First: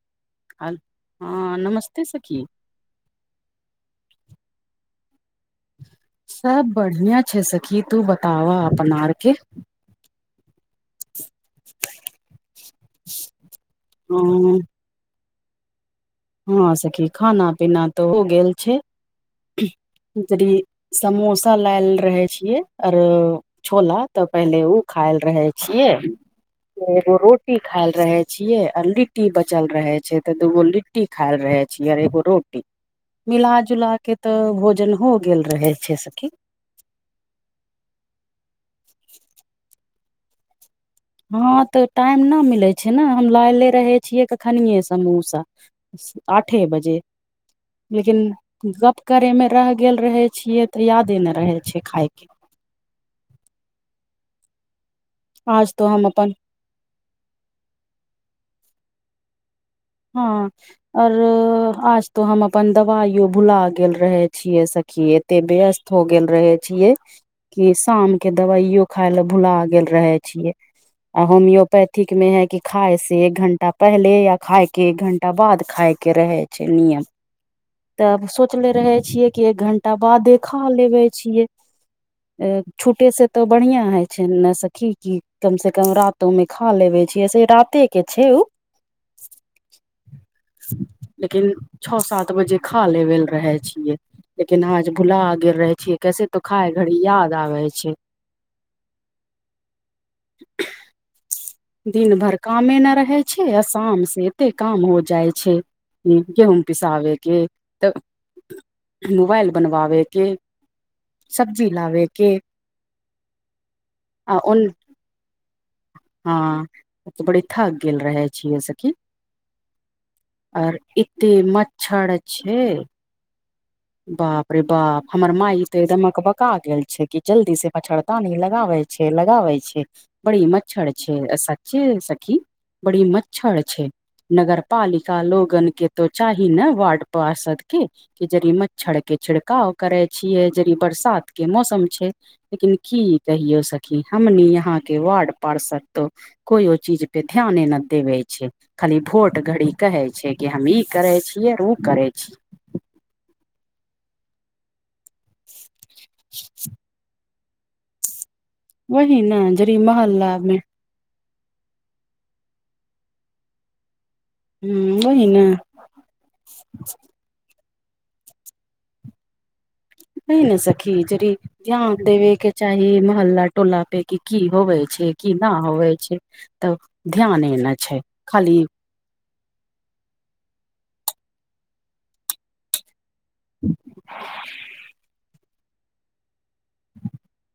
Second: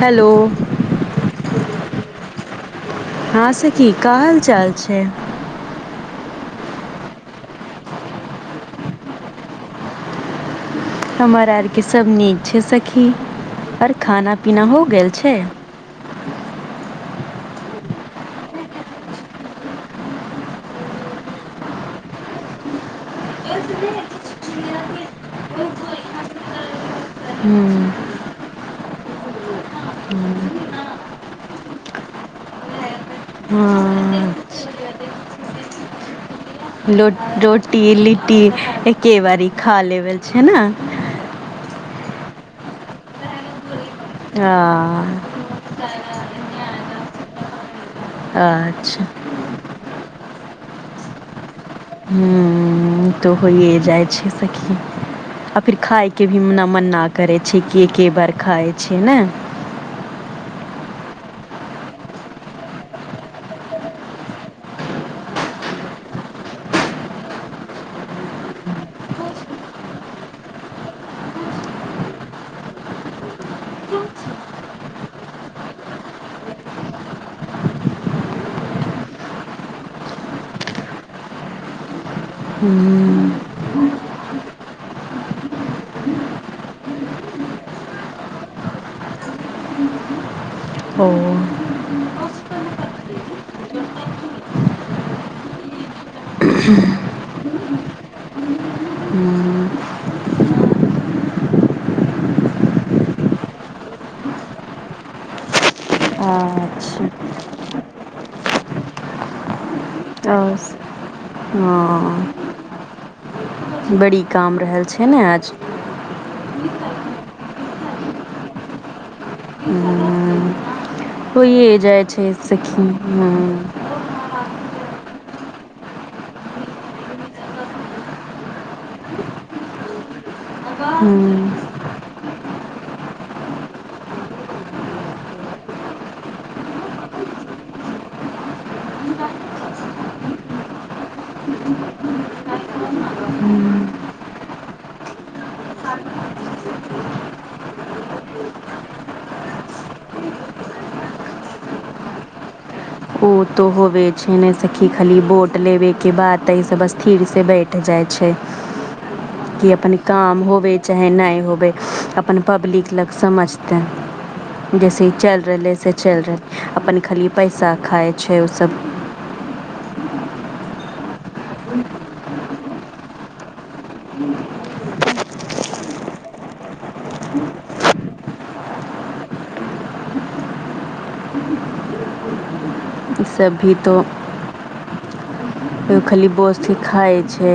[inaudible] hello हाल हँ नमस्ते सखी हँ सखी का हाल चाल छै सब बढ़िया छै सखी तू बताव अपन आर के हमर आरके सब नीक छै सखी ओर खाना ह पीना हो गेल छै हँ सखी खाना पीना तऽ हो गेल छै समोसा लायल रहै छियै अरो छोला तऽ पहिले उ खायल रहै छियै एगो रोटी खायल हम्म, रहे छिये आ लिट्टी बचल रहे छैय त हम्म, दूगो लिट्ट टी खाइल रहे छी अर एगो रोटी मिला जुला के त हाँ भोजन हो गेल रहै छैय सखी लो रोटी लिट्टी एके बारी खा लेबल छैय न हँ त टाइम न मिले छैय न हम लायले रहे छिय कखनियेस मुसा आठे बजे लेकिन गप अच्छा करे में रह गेल रहे छिये त यादे नय रहे छै खाय के हूँ ऊत होइए जाइ छैय सखी आ आज फिर तो हम खायके अपन भी न मन न करै छैय कि एके बार खाय छी ने हँ आर आज तो हम अपन दवाइयो भुला गेल रहय छियै सखीये तें व्यस्त हो गेल रहे छियै कि शाम के दवाइयो खाय लऽ भुला गेल रहय छियै आ होम्योपैथिक में है कि खाय से एक घंटा पहले या खाय के एक घंटा बाद खाय के रहय छैय नियम तब सोचले रहय छियै कि एक घंटा बादे खा लेबे छियै ए छूटे ह्म से त बढ़िया होय छैय नै सखी की कम से कम रात तओमे खालेबे छीये से राते के छैय उ ओ लेकिन छः सात बजे खा लेबल रहय छियै लेकिन आज भुला गेल रहय छियै कैसे तऽ खाय घड़ी याद आबय छैय [inaudible] [unintelligible] दिन भर कामे न रहय छैय आ शाम से ते काम हो जाइ छै उम्म गेहूँ अच्छा पिसाबे के त मोबाइल बनवावे के आओर सब्जी लाबे हँ के [inaudible] बड़ी आ काम ओन रहल छैय ने आज हँ बड़ी थक गेल रहय छीयै सखी [inaudible] आर ई होइए जाय छैय सखी हूँ बाप रे बाप हमर माई त एकदम अकबका गेल छैय कि जल्दी से मछड़दानी लगाबय छैय लगाबय छैय बड़ी मच्छर छैय ए ह्म सच्चे सखी बड़ी मच्छर छै नगर पालिका लोगन केँ तो चाही नऽ वार्ड पार्षद केँ कि जरी म छड़के छिड़काव करै छियै जेड़ी बरसात केँ मौसम छै लेकिन की कहियौ ह्म सखी हमनी यहाँ केँ वार्ड पार्षद तो कोयो चीज पे ध्याने न देबै छै खाली भोट घड़ी कहै छैय कि हम ई करै छियै उ करै छी उ तो होवे छैय ने सखी खाली वोट लेबे केँ बाद तऽ इ सब असथीर से बैठ जाइ छै वही ने की जड़ी अपन मोहल्ला काम मे ह होबे चाहे नाय होबै अपन पब्लिक लग समझतै जैसे वही चैल ने रहलैय से चैल रहल अपन खली पैसा खाय छैय ओसभ नय नऽ सखी जड़ी ध्यान देबे केँ चाही मोहल्ला टोला पे कि की होवे छैय की ना होवे छै तब ध्याने नऽ छै खाली ई सब भी तो खाली बोस्ती खाय छै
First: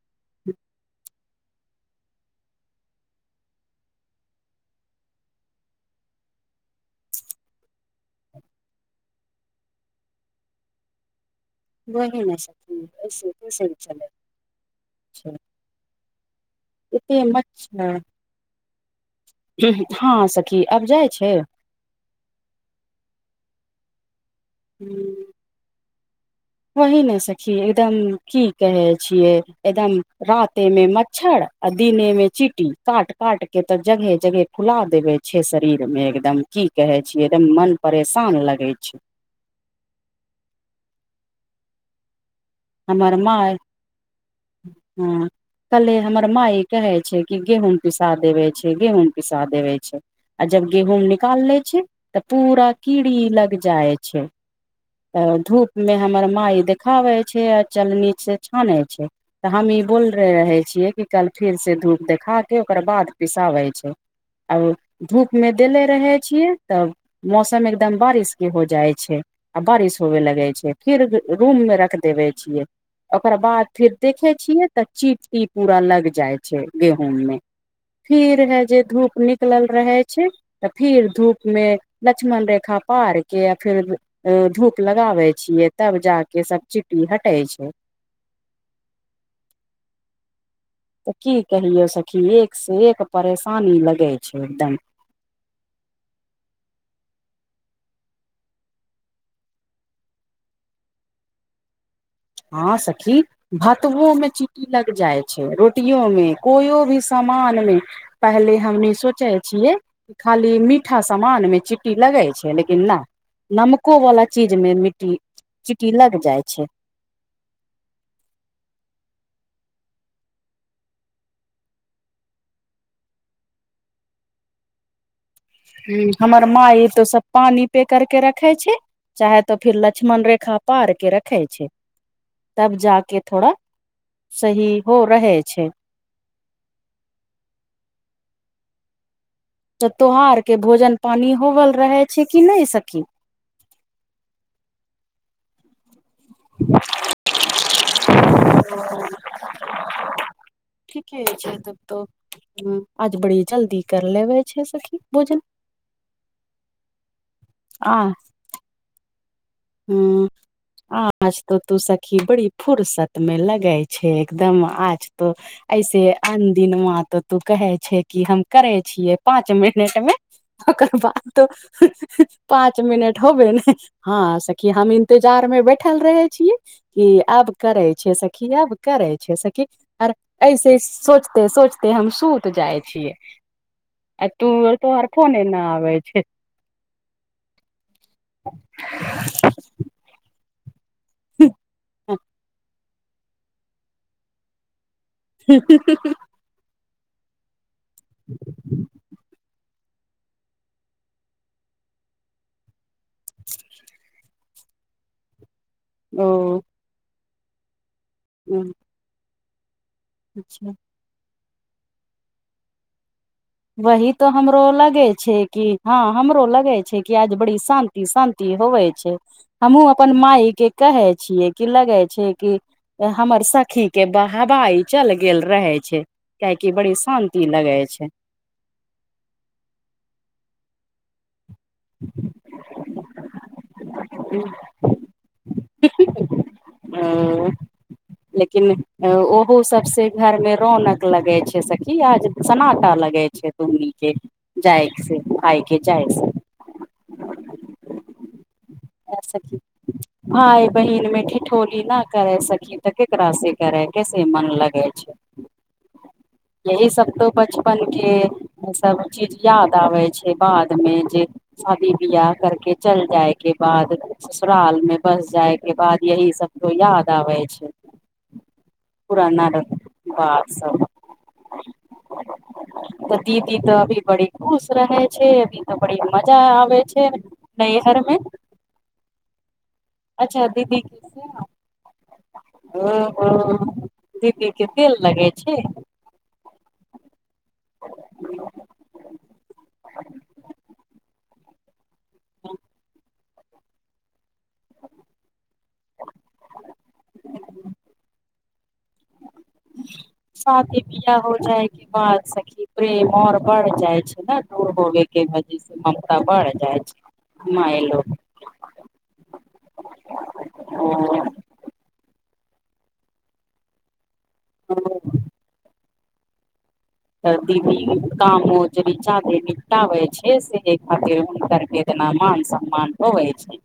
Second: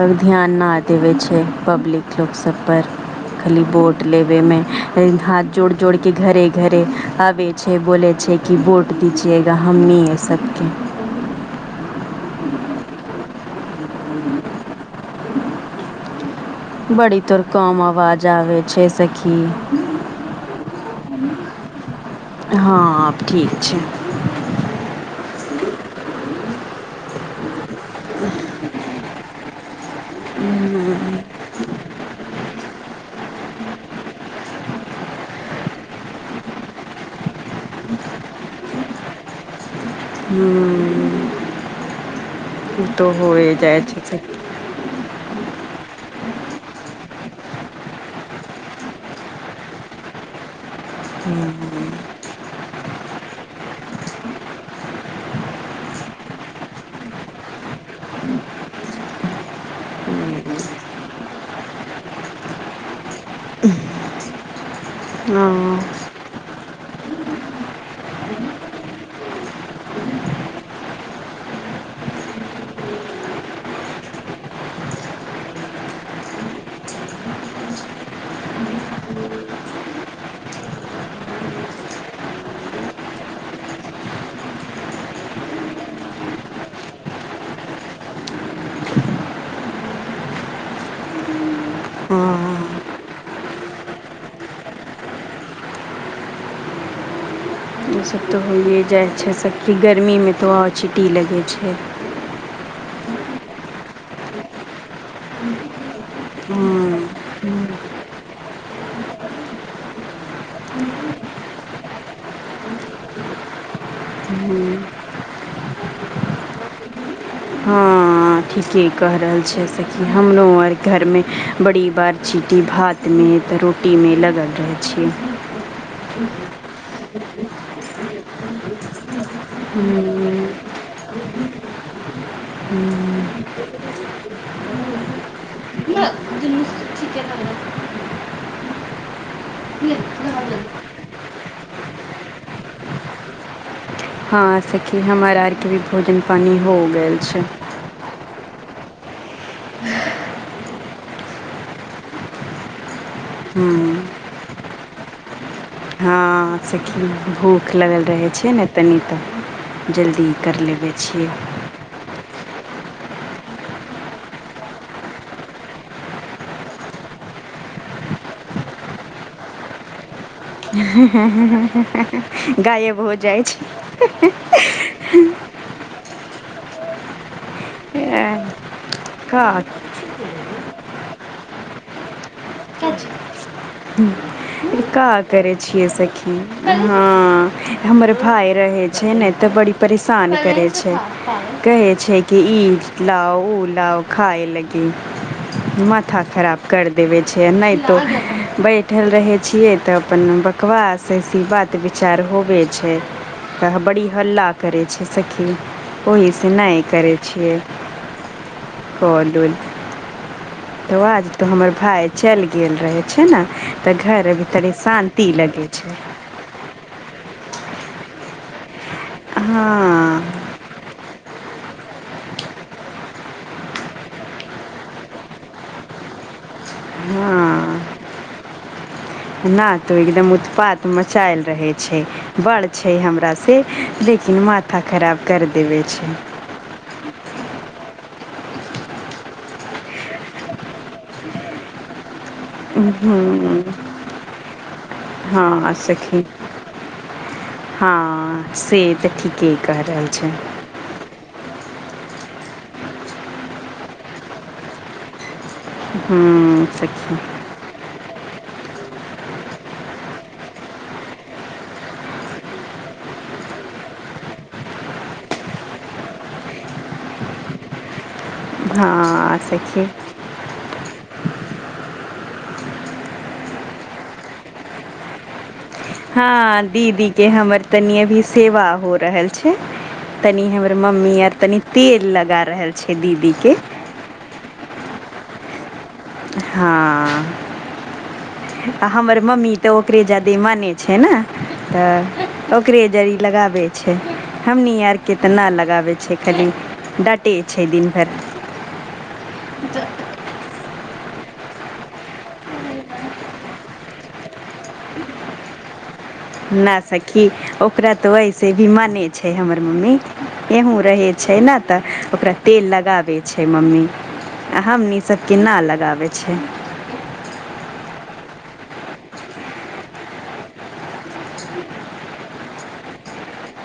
आओर ध्यान नऽ देवे छै पबलिक लोक सभ पर खली वोट लेबे मे [unintelligible] हाथ जोड़ - जोड़ केँ घरे - घरे आबे छैे बोलै छै कि वोट दीजिएगा हमनीए सबके वही नऽ सखी ऐसे कैसन चलै छै बड़ी एते तोर काम मच्छर आवाज आबै छै स हँ सखी आब जाइ छै हँ आब ठीक छै हुँ वही नऽ सखी एकदम की कहे छियै एकदम राते मे मच्छर आ दिने मे चीटी काट - काट केँ तऽ जगहे - जगहे फुला देवे छै शरीर मे एकदम की कहे छीयै एकदम मन परेशान लगै छै हुँ उ तो होए जाइ छै सखी हुँ कल्हे हमर माइ कहै छै कि गेहूँम पिसा देवै छै गेहूँम पिसा देवै छै आ जब गेहूँम निकाल ले छै तऽ पूरा कीड़ी लग जाइ छै तऽ धूप मे हमर माय देखाबै छै आ चलनी से छानै छै तऽ हम ई बोले रहै छियै कि कल फेर से धूप देखा केँ ओकर बाद पिसाबै छै आब धूपमे हँ देले रहै छियै तब मौसम एकदम बारिश केँ हो जाइ छै आ बारिश होवे लगे छै फिर रूम मे रख देबे छिये ओकर बाद फिर देखे छियै तऽ चीटी पूरा लग जाय छै गेहूँम मे फिर है जे धूप निकलल रहै छै तऽ फिर धूप मे लक्ष्मन रेखा पार केँ आ फिर ए धूप लगाबै छियै तब जा केँ सभ चिटी हटै छै तऽ की कहियौ सखी एक हँ सँ एक परेशानी लगै छै एकदम उ सब तऽ होइये जाइ छै सखी गर्मीमे तऽ आओर चिटी लगै छै हँ सखी भातबो मे चीटी लग जाइ छै रोटियो मे कोइयो भी हँ सामान मे पहले हमनी सोचै छियै खाली मीठा सामान मे चिट्टी लगै छै लेकिन नाऽ नमको वला चीज हँ मे मिट्टी चिटी लग जाइ छै हँ ठीके क रहल छै सखी हमरो आर घरमे बड़ी बार चीटी भात मे त रोटी मे लगल रहै छी हु हमर माय ई तो सब पानी पे कर के रखे छै चाहे त फिर लक्ष्मण रेखा पार के रखै छै तब जााक थोड़ा सही हो रहे छै [inaudible] त तोहार के भोजन पानी होवल रहे छै कि नय सखी हँ सखी हमर आरके भी भोजन पानी हो गेल छै [inaudible] ठीके छै तब त आज बढ़ि हँ जल्दी कर लेबे छै सखी भोजन हँ सखी भूख आ लगल रहै छै ने तनि त ह जल्दी कर लेबै छियै आज तो तू सखी बड़ी फुर्सत में लगे छै एकदम आज तो ऐसे आन दिनमा तो तू कहे छै कि हम करे छियै पाँच मिनट मे ओकर बाद तो पाँच गायब हो मिनट जाइ होबे छै ने हँ कि हम इंतजार में बैठल रहे छीयै कि आब करै छै सखी आब करै छै का सखी आर ऐसे सोचते सोचते हम सुत जाइ छियै आ तू तोहर का फोने न करै छियै आबै छै सखी हँ हमर भााय रहै छै ने त बड़ी परेशान करै छै कहै छै कि ई लाउ उ लाओ खाए लागी माथा खराब कर देबे छै नय बैठल रहे त अपन बकवास कि बात विचार होबे छै त बड़ी हल्ला करै छिय सखी ओहीसे ओ नय करै छियै [inaudible] [unintelligible] अच्छा [unintelligible] हमर भााय चल गेल रहै छै न वही तो हमरो लगे छै कि लगै छै हँ हमरो लगे छै कि आज बड़ी शांति शांति होवै छै हमूँ अपन हँ मााय के कहै छियै कि लगै छै कि हमर सखी के बहवाई चल गेल रहे छै कियाकि बड़ी शांति लगे छै न तो एकदम उत्पात मचायल रहे छै बड़ छै हमरा से लेकिन माथा खराब कर देबै छै [inaudible] लेकिन ओहो सब से घर मे रौनकनक लगे छै सखी आज सनाटा लगै छै हूँ दुमनी के जाय से आइ हँ के जाय सखी से हँ से तऽ ठीके कहि रहल छै भाय बहिन मे [unintelligible] ठोली न करे सखी त केकरा से करे कैसे मन लगे छै हू यही सब तो बचपन केँ सब चीज याद आबै छै बाद मे जे शादी बियाह करके चल जाय केँ बाद ससुराल मे बस जाय केँ बाद यही सब तो याद आबै छै हँ पुराना सखी [unintelligible] सब तऽ दीदी तऽ अभी बड़ी खुश रहै छै अभी तऽ बड़ी मजा हँ अबै छै दीदीके हमर तनि नैहरमे अभी सेवा हो रहल छै तनि अच्छा हमर दीदी मम्मी आर तनि तेल लगा रहल छै हुँ - दीदीके हुँ दीदी केँ तेल लगै छै हँ आ हमर मम्मी तऽ ओकरे जदे माने छै नऽ तऽ ओकरे जरी लगाबै छै हमनी आर केँ तऽ नऽ लगाबै छै खाली डाटे छै दिन भर [inaudible] शादी बियाह हो जाय केँ बाद सखी प्रेम आओर बढ़ जाइ छै ने दूर होवे केँ वादी से ममता बढ़ जाइ छै नय लोक से भी माने छै हमर मम्मी यहुँ रहे छै नऽ तऽ ओकरा तेल लगाबै छै मम्मी आ हमनी सभ केँ ना लगाबै छै तऽ दीदी कामो जड़ी जादे निपटाबे छै सेहे खातिर हुनकर केँ जेना मान सम्मान होबे छै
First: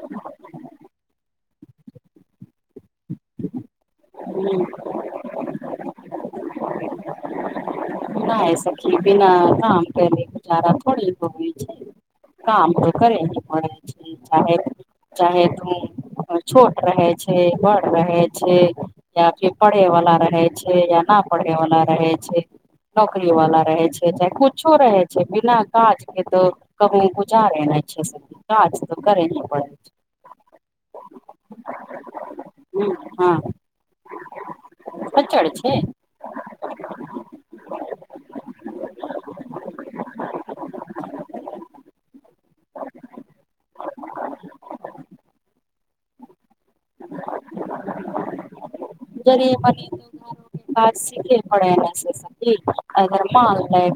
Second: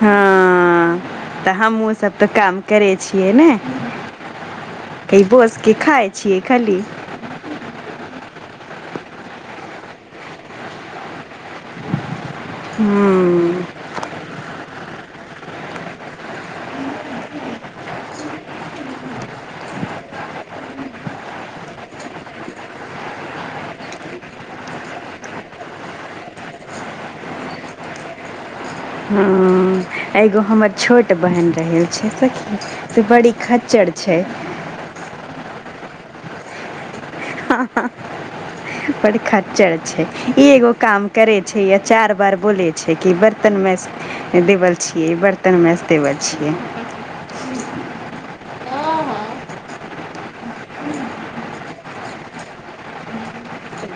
हँ तऽ हमहुँसभ तऽ काम करै छियै ने की बोस केँ खाय छियै खाली नय सखी बिना काम केले गुजारा थड़ी हेबे छै काम तऽ करे केँ हूँ परै चाहे - चाहे तुऽ छोट रहै छै बड़ रहै छै या फिर पढ़े वाला रहै छै या नऽ पढ़े वाला रहै छै नौकरी वाला रहै छै चाहे कुछो रहै छै बिना काज केँ तो कहुँ गुजारे नय छै सखी काज तऽ करेही परै हँ एगो हमर छोट बहिन रहे छै सखी से बड़ी खच्चर छै खच्चर छै हँ - हँ बड़ खच्चर छै एगो काम करे छै या चार बार बोले छै कि बर्तन मैज देवल छियै बर्तन मैज देवल छियै जरी [unintelligible] [unintelligible]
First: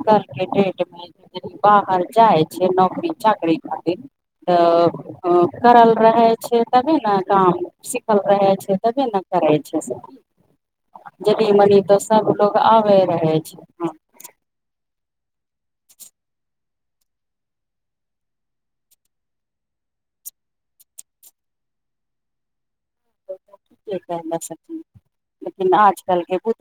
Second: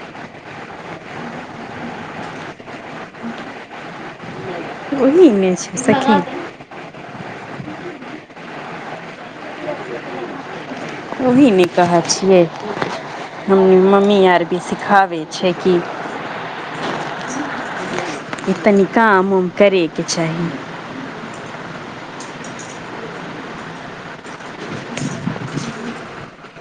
घर के डेट भेल बाहर जाइ छै नौकरी चाकरी खातिर ओही तऽ ओ ने छै करल सखी रहे छै तबे नऽ काम सिखल रहै छै तबे नऽ करै छै सखी ओही जनी ने मनी तऽ कहै सब छियै लोग आबे रहे हमनी छै मम्मी आर भी सिखाबै छै की की तनी काम उम करै केँ चाही [unintelligible] लेकिन आजकल केँ बु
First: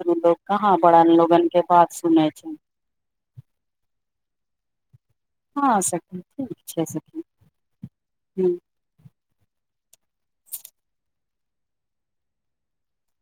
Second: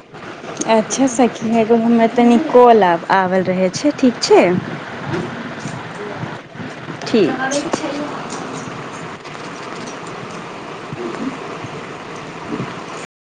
अच्छा सखी एगो हमर सुनै तनि छै कॉल आबल रहै छै ठीक छै हँ सखी ठीक छै स ठीक छै हुँ